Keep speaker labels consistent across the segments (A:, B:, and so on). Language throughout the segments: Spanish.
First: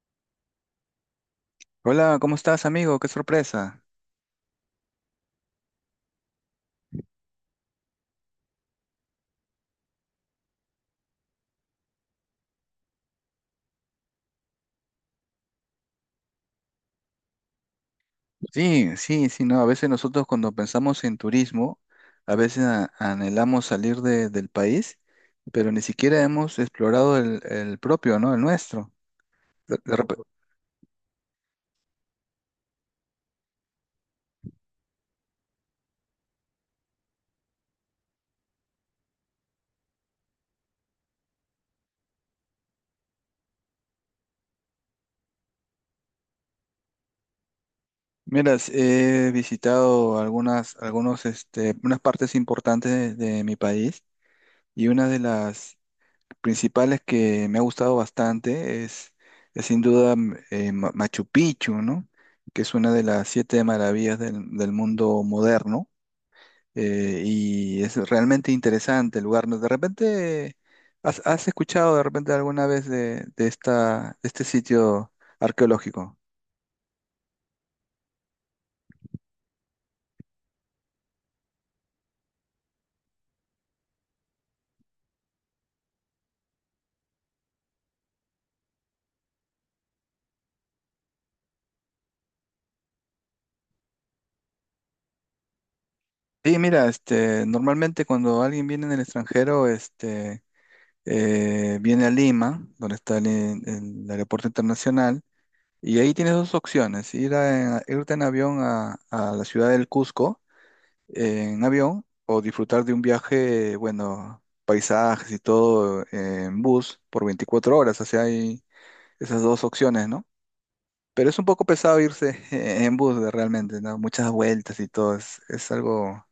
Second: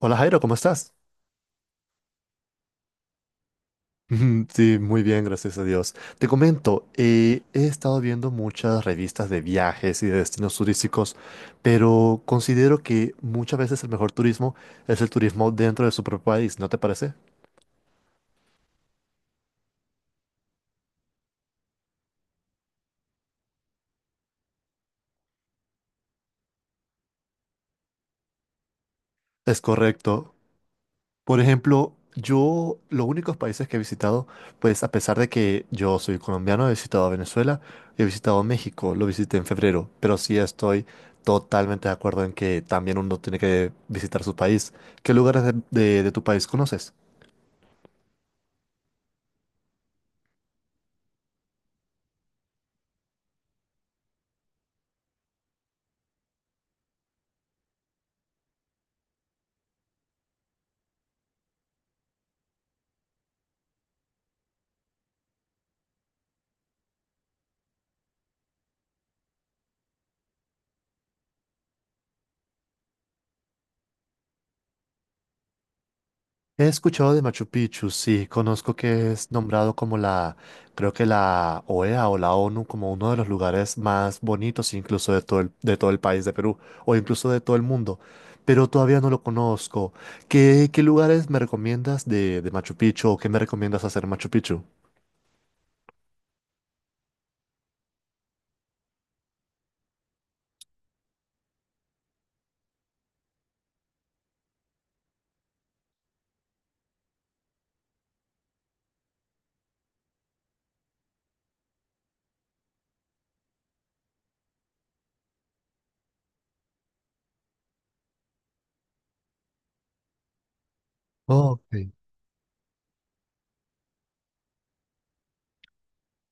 A: Hola Jairo, ¿cómo estás?
B: Hola, ¿cómo estás, amigo? Qué sorpresa.
A: Sí, muy bien, gracias a Dios. Te comento, he estado viendo muchas revistas de viajes y de destinos turísticos, pero considero que muchas veces el mejor turismo es el turismo dentro de su propio país, ¿no te parece?
B: Sí, sí, sí, no. A veces nosotros cuando pensamos en turismo, a veces anhelamos salir del país, pero ni siquiera hemos explorado el propio, ¿no? El nuestro.
A: Es
B: De- de repe-
A: correcto. Por ejemplo, yo los únicos países que he visitado, pues a pesar de que yo soy colombiano, he visitado a Venezuela, he visitado México, lo visité en febrero, pero sí estoy totalmente de acuerdo en que también uno tiene que visitar su país. ¿Qué lugares de tu país conoces?
B: Mira, he visitado algunas, algunos, unas partes importantes de mi país, y una de las principales que me ha gustado bastante es sin duda Machu Picchu, ¿no? Que es una de las siete maravillas del, del mundo moderno, y es realmente interesante el lugar, ¿no? De repente, has escuchado de repente alguna vez de esta, de este sitio arqueológico?
A: He escuchado de Machu Picchu, sí, conozco que es nombrado como la, creo que la OEA o la ONU como uno de los lugares más bonitos incluso de todo el país de Perú o incluso de todo el mundo, pero todavía no lo conozco. ¿Qué lugares me recomiendas de Machu Picchu o qué me recomiendas hacer en Machu Picchu?
B: Sí, mira, normalmente cuando alguien viene en el extranjero, viene a Lima, donde está el aeropuerto internacional. Y ahí tienes dos opciones, irte en avión a la ciudad del Cusco, en avión, o disfrutar de un viaje, bueno, paisajes y todo, en bus por 24 horas. O sea, hay esas dos opciones, ¿no? Pero es un poco
A: Ok.
B: pesado irse en bus realmente, ¿no? Muchas vueltas y todo, es algo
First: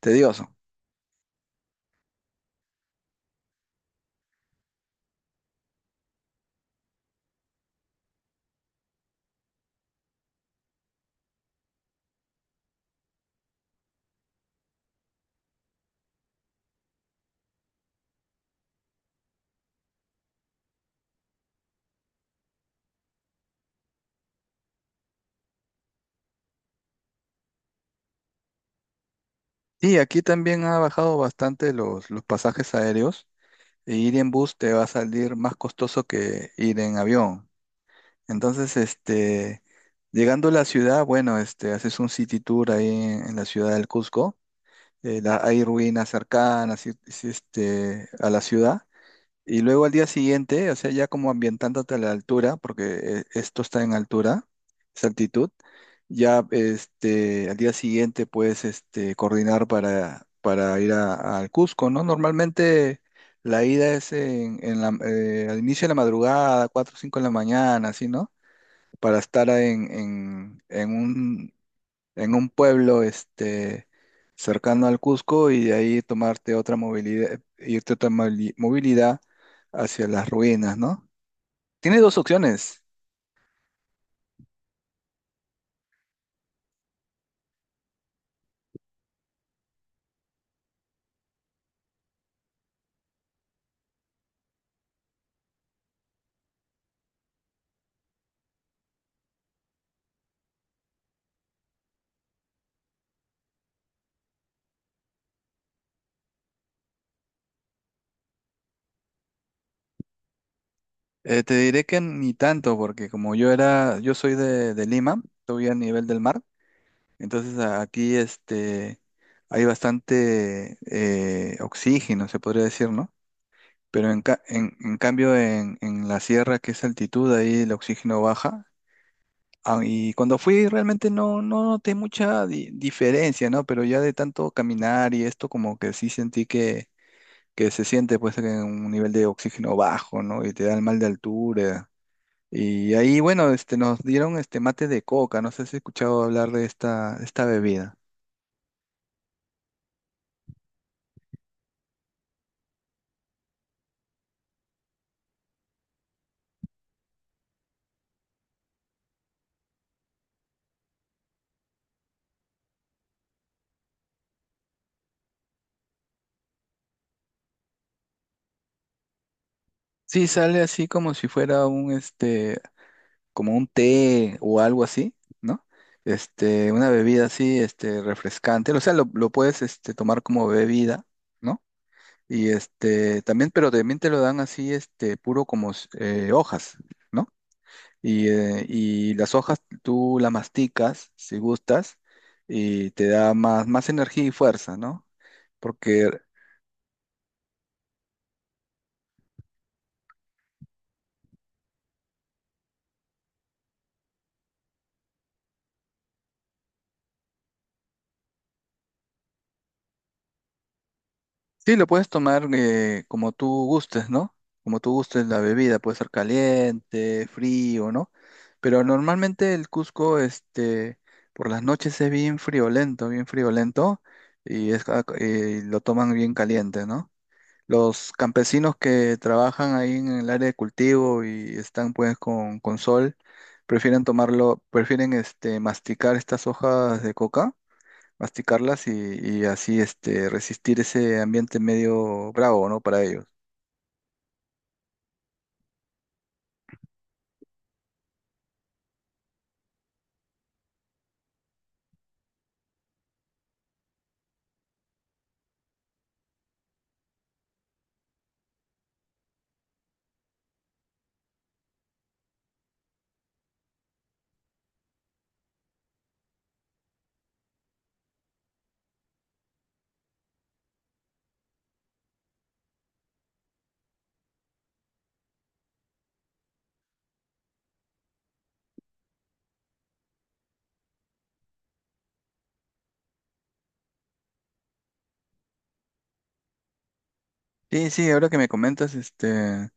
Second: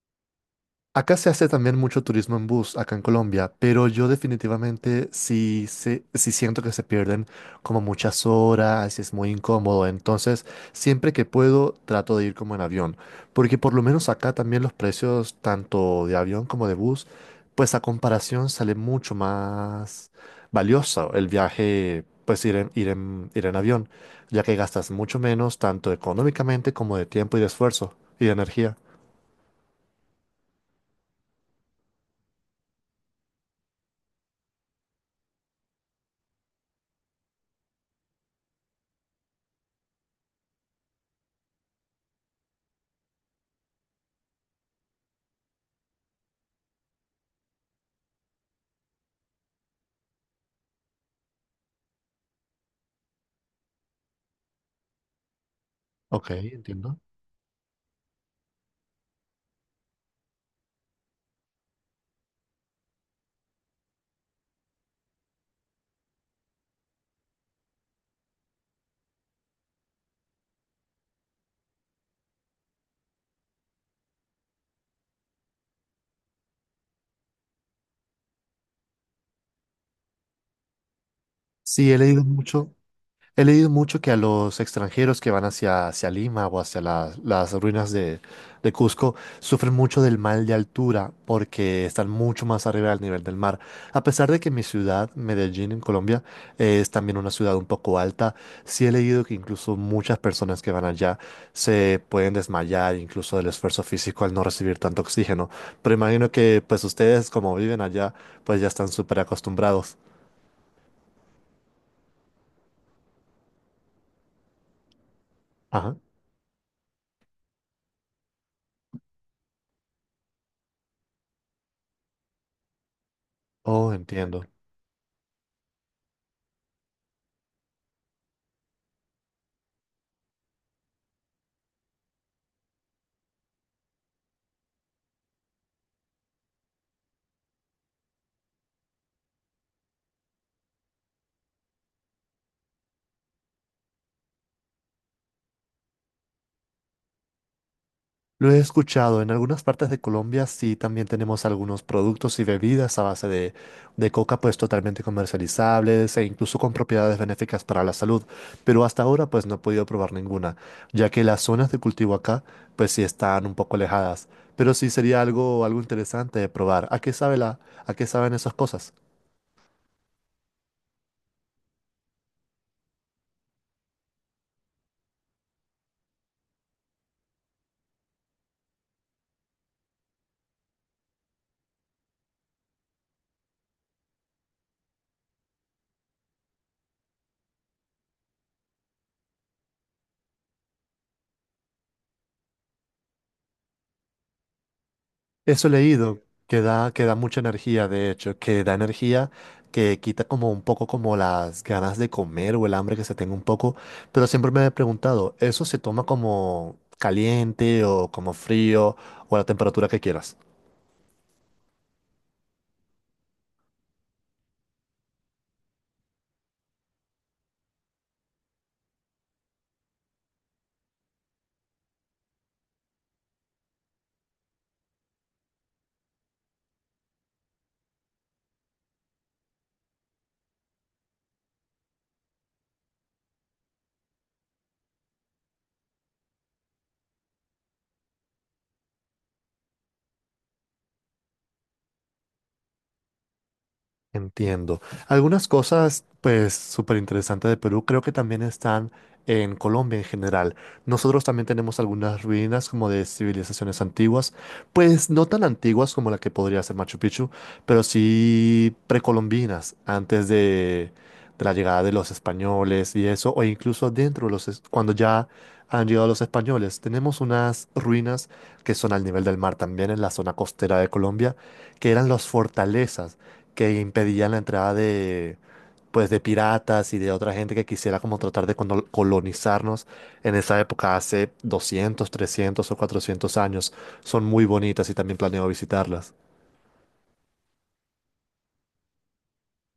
B: tedioso.
A: Acá se hace también mucho turismo en bus, acá en Colombia, pero yo definitivamente sí, sí siento que se pierden como muchas horas, es muy incómodo, entonces siempre que puedo trato de ir como en avión, porque por lo menos acá también los precios tanto de avión como de bus, pues a comparación sale mucho más valioso el viaje, pues ir en avión, ya que gastas mucho menos tanto económicamente como de tiempo y de esfuerzo y de energía.
B: Y aquí también ha bajado bastante los pasajes aéreos, e ir en bus te va a salir más costoso que ir en avión. Entonces, llegando a la ciudad, bueno, haces un city tour ahí en la ciudad del Cusco. Hay ruinas cercanas, y, este, a la ciudad. Y luego al día siguiente, o sea, ya como ambientándote a la altura, porque esto está en altura, es altitud.
A: Ok,
B: Ya,
A: entiendo.
B: al día siguiente puedes, este, coordinar para al Cusco, ¿no? Normalmente la ida es en, al inicio de la madrugada, 4 o 5 de la mañana, así, ¿no? Para estar en un pueblo, cercano al Cusco, y de ahí tomarte otra movilidad, irte otra movilidad hacia las ruinas, ¿no?
A: Sí,
B: Tiene dos opciones.
A: he leído mucho que a los extranjeros que van hacia Lima o hacia las ruinas de Cusco sufren mucho del mal de altura porque están mucho más arriba del nivel del mar. A pesar de que mi ciudad, Medellín, en Colombia, es también una ciudad un poco alta, sí he leído que incluso muchas personas que van allá se pueden desmayar incluso del esfuerzo físico al no recibir tanto oxígeno. Pero imagino que pues ustedes como viven allá, pues ya están súper acostumbrados.
B: Te diré que ni tanto, porque como yo era, yo soy de Lima, estoy a
A: Ajá.
B: nivel del mar, entonces aquí, hay bastante oxígeno, se podría decir, ¿no?
A: Oh,
B: Pero en,
A: entiendo.
B: en cambio en la sierra, que es altitud, ahí el oxígeno baja. Ah, y cuando fui realmente no, no noté mucha diferencia, ¿no? Pero ya de tanto caminar y esto, como que sí sentí que se siente pues en un nivel de oxígeno bajo, ¿no? Y te da el mal de altura. Y ahí, bueno, nos dieron este mate de coca, no sé si has escuchado hablar de esta, esta bebida.
A: Lo he escuchado, en algunas partes de Colombia sí también tenemos algunos productos y bebidas a base de coca pues totalmente comercializables e incluso con propiedades benéficas para la salud, pero hasta ahora pues no he podido probar ninguna, ya que las zonas de cultivo acá pues sí están un poco alejadas, pero sí sería algo interesante de probar. ¿A qué sabe la, a qué saben esas cosas?
B: Sí, sale así como si fuera un, como un té o algo así, ¿no? Una bebida así, refrescante. O sea, lo puedes, tomar como bebida, ¿no? Y pero también te lo dan así, puro como hojas, ¿no? Y las hojas tú las masticas, si gustas, y te da más, más energía y fuerza, ¿no?
A: Eso he
B: Porque
A: leído, que da mucha energía, de hecho, que da energía, que quita como un poco como las ganas de comer o el hambre que se tenga un poco, pero siempre me he preguntado, ¿eso se toma como caliente o como frío o a la temperatura que quieras?
B: sí, lo puedes tomar como tú gustes, ¿no? Como tú gustes la bebida, puede ser caliente, frío, ¿no? Pero normalmente el Cusco, por las noches es bien friolento, y es, lo toman bien caliente, ¿no? Los campesinos que trabajan ahí en el área de cultivo y están pues con sol, prefieren tomarlo, prefieren, masticar estas hojas de coca, masticarlas y así, resistir ese ambiente medio bravo, ¿no? Para ellos.
A: Entiendo. Algunas cosas, pues, súper interesantes de Perú, creo que también están en Colombia en general. Nosotros también tenemos algunas ruinas como de civilizaciones antiguas, pues no tan antiguas como la que podría ser Machu Picchu, pero sí precolombinas, antes de la llegada de los españoles y eso, o incluso dentro de los, cuando ya han llegado los españoles. Tenemos unas ruinas que son al nivel del mar también en la zona costera de Colombia, que eran las fortalezas que impedían la entrada de, pues, de piratas y de otra gente que quisiera como tratar de colonizarnos en esa época hace 200, 300 o 400 años. Son muy bonitas y también planeo visitarlas.
B: Sí, sí, ahora que me comentas,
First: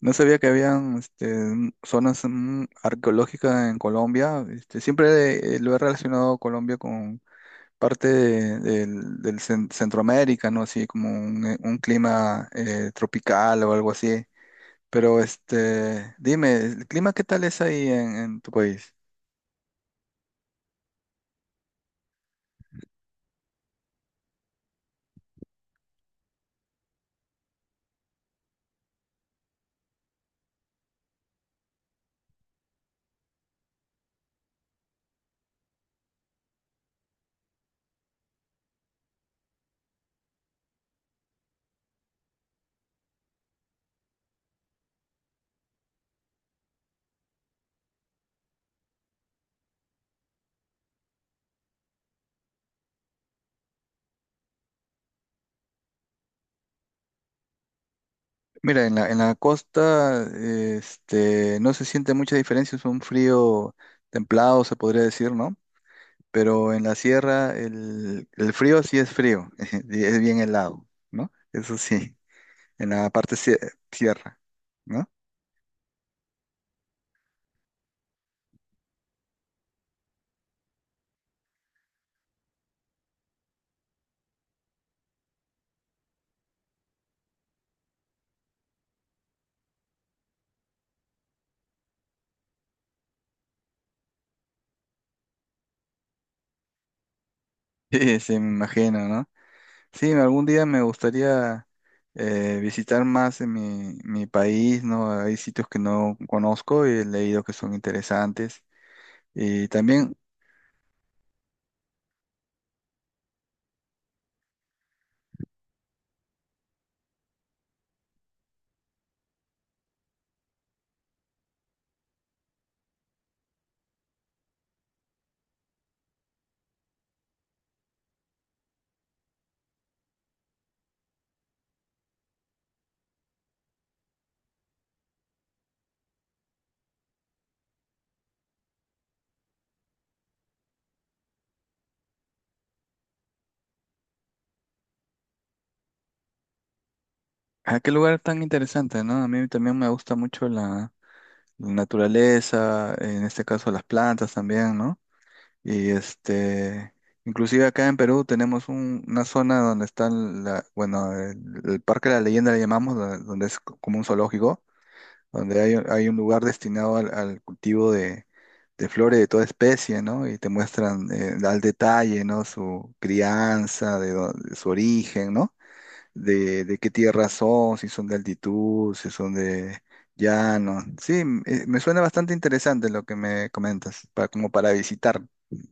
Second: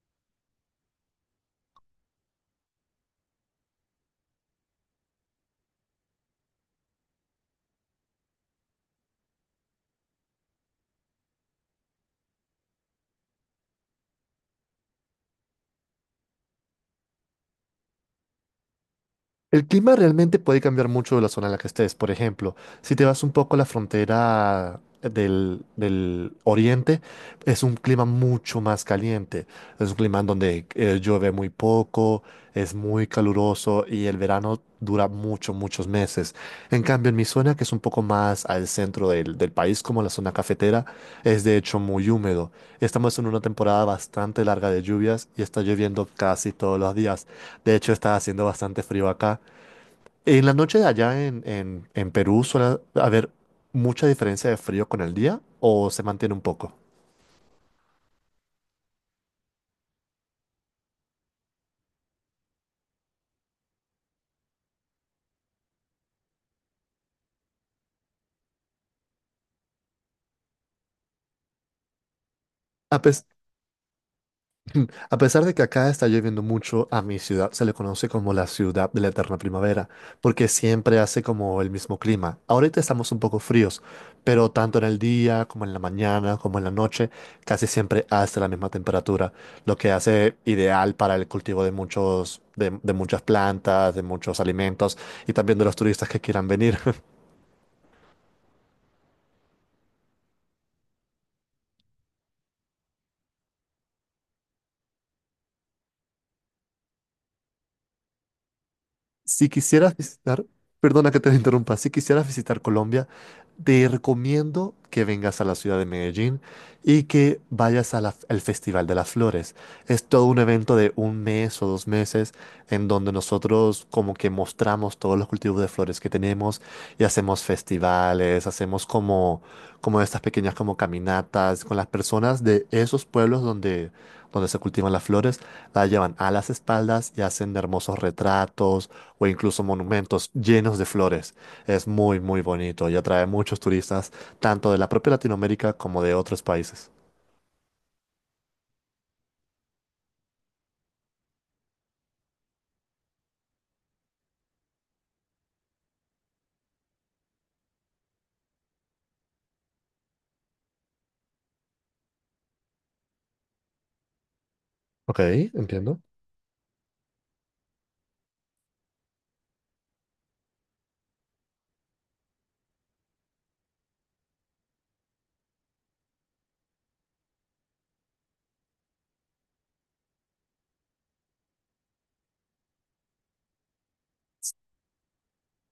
B: no sabía que habían, zonas, arqueológicas en Colombia. Este, siempre lo he relacionado Colombia con parte del Centroamérica, ¿no? Así como un clima, tropical o algo así. Pero este, dime, ¿el clima qué tal es ahí en tu país?
A: El clima realmente puede cambiar mucho de la zona en la que estés. Por ejemplo, si te vas un poco a la frontera del oriente, es un clima mucho más caliente. Es un clima en donde llueve muy poco, es muy caluroso y el verano dura mucho, muchos meses. En cambio, en mi zona, que es un poco más al centro del país, como la zona cafetera, es de hecho muy húmedo. Estamos en una temporada bastante larga de lluvias y está lloviendo casi todos los días. De hecho, está haciendo bastante frío acá. En la noche de allá en Perú suele haber mucha diferencia de frío con el día o se mantiene un poco.
B: Mira, en la costa, no se siente mucha diferencia, es un frío templado, se podría decir, ¿no? Pero en la sierra el frío sí es frío, y es bien helado, ¿no? Eso sí, en
A: A,
B: la
A: pes-
B: parte sierra, ¿no?
A: a pesar de que acá está lloviendo mucho, a mi ciudad se le conoce como la ciudad de la eterna primavera, porque siempre hace como el mismo clima. Ahorita estamos un poco fríos, pero tanto en el día como en la mañana, como en la noche, casi siempre hace la misma temperatura, lo que hace ideal para el cultivo de de muchas plantas, de muchos alimentos y también de los turistas que quieran venir.
B: Sí, sí me imagino, ¿no? Sí, algún día me gustaría visitar más en mi, mi país, ¿no? Hay sitios que no conozco y he leído que son interesantes.
A: Si
B: Y
A: quisieras
B: también,
A: visitar, perdona que te interrumpa, si quisieras visitar Colombia, te recomiendo que vengas a la ciudad de Medellín y que vayas a al Festival de las Flores. Es todo un evento de un mes o dos meses en donde nosotros como que mostramos todos los cultivos de flores que tenemos y hacemos festivales, hacemos como, como estas pequeñas como caminatas con las personas de esos pueblos donde se cultivan las flores, las llevan a las espaldas y hacen hermosos retratos o incluso monumentos llenos de flores. Es muy, muy bonito y atrae muchos turistas, tanto de la propia Latinoamérica como de otros países.
B: ¿a qué lugar tan interesante, ¿no? A mí también me gusta mucho la, la naturaleza, en este caso las plantas también, ¿no? Y este, inclusive acá en Perú tenemos una zona donde está, la, bueno, el Parque de la Leyenda le llamamos, donde donde es como un zoológico,
A: Ok,
B: donde hay,
A: entiendo.
B: hay un lugar destinado al al cultivo de flores de toda especie, ¿no? Y te muestran, al detalle, ¿no? Su crianza, de, de su origen, ¿no? De qué tierra son, si son de altitud, si son de llano. Sí, me suena bastante interesante lo que me comentas, como para visitar.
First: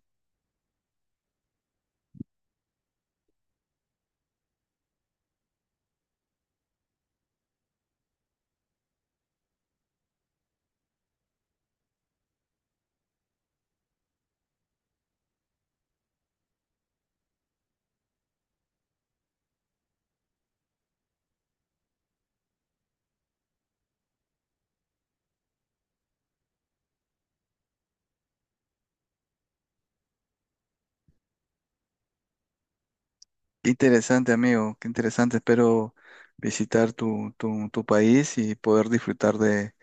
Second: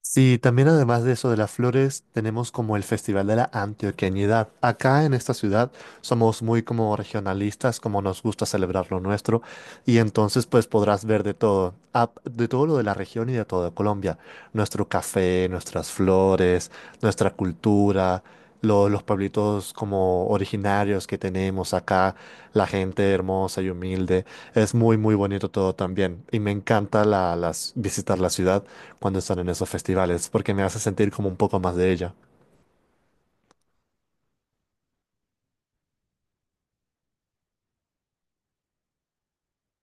A: Sí, también además de eso de las flores, tenemos como el Festival de la Antioqueñidad. Acá en esta ciudad somos muy como regionalistas, como nos gusta celebrar lo nuestro. Y entonces pues podrás ver de todo, de todo lo de la región y de toda Colombia. Nuestro café, nuestras flores, nuestra cultura, los pueblitos como originarios que tenemos acá, la gente hermosa y humilde. Es muy, muy bonito todo también. Y me encanta visitar la ciudad cuando están en esos festivales porque me hace sentir como un poco más de ella.
B: Qué interesante, amigo, qué interesante. Espero visitar tu, tu, tu país y poder disfrutar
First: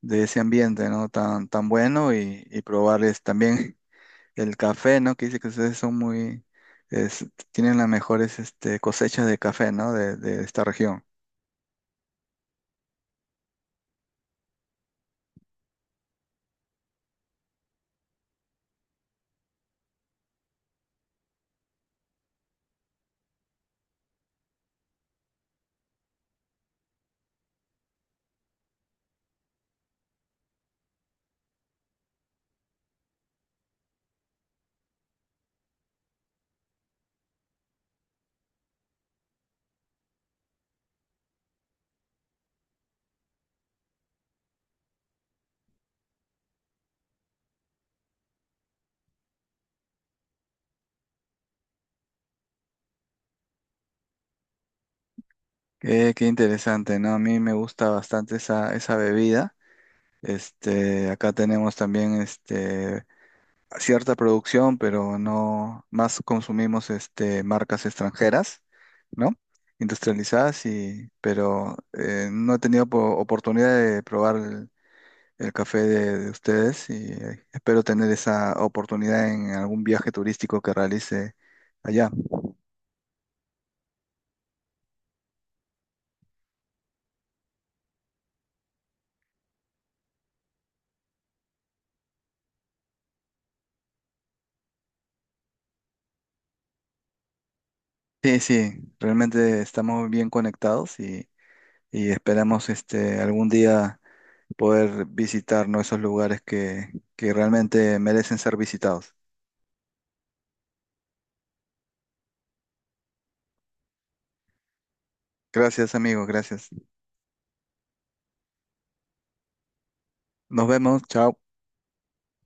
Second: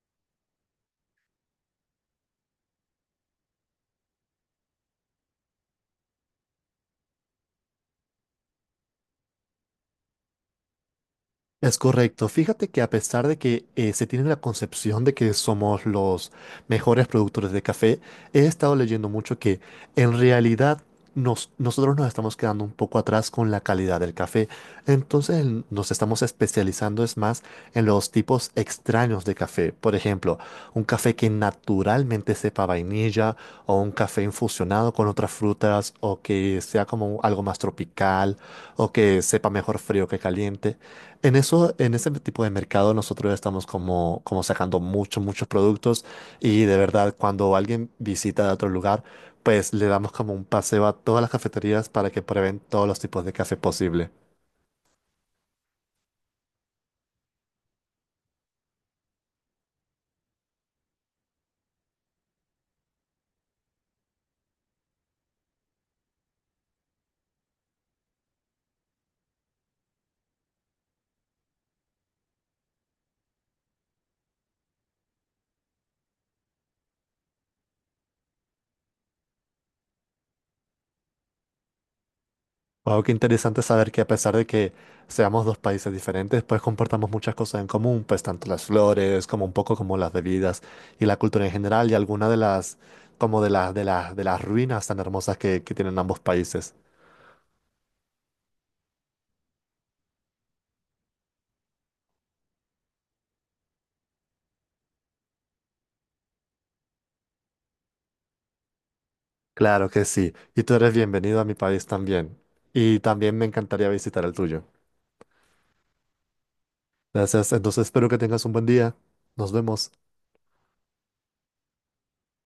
B: de ese ambiente, ¿no? Tan, tan bueno y probarles también. El café, ¿no? Que dice que ustedes son muy, es- tienen las mejores, cosechas de café, ¿no? De esta región.
A: Es correcto. Fíjate que a pesar de que se tiene la concepción de que somos los mejores productores de café, he estado leyendo mucho que en realidad nosotros nos estamos quedando un poco atrás con la calidad del café. Entonces nos estamos especializando es más en los tipos extraños de café. Por ejemplo, un café que naturalmente sepa vainilla vainilla o un café infusionado con otras frutas o que sea como algo más tropical o que sepa mejor frío que caliente. En eso, en ese tipo de mercado nosotros estamos como, como sacando muchos productos y de verdad cuando alguien visita de otro lugar, pues le damos como un paseo a todas las cafeterías para que prueben todos los tipos de café posible.
B: Qué, qué interesante, ¿no? A mí me gusta bastante esa, esa bebida. Este, acá tenemos también, cierta producción, pero no más consumimos, marcas extranjeras, ¿no? Industrializadas, y, pero no he tenido oportunidad de probar el café de ustedes, y espero tener esa oportunidad en algún viaje turístico que realice allá.
A: Wow, qué interesante saber que a pesar de que seamos dos países diferentes, pues compartamos muchas cosas en común, pues tanto las flores como un poco como las bebidas y la cultura en general y algunas de las como de las ruinas tan hermosas que tienen ambos países.
B: Sí, sí, realmente estamos bien conectados, y esperamos este algún día poder visitar, ¿no?, esos lugares que realmente merecen ser visitados.
A: Claro que sí. Y tú eres bienvenido a mi país también. Y también me encantaría visitar el tuyo.
B: Gracias, amigos, gracias.
A: Gracias. Entonces espero que tengas un buen día. Nos vemos.
B: Nos vemos, chao.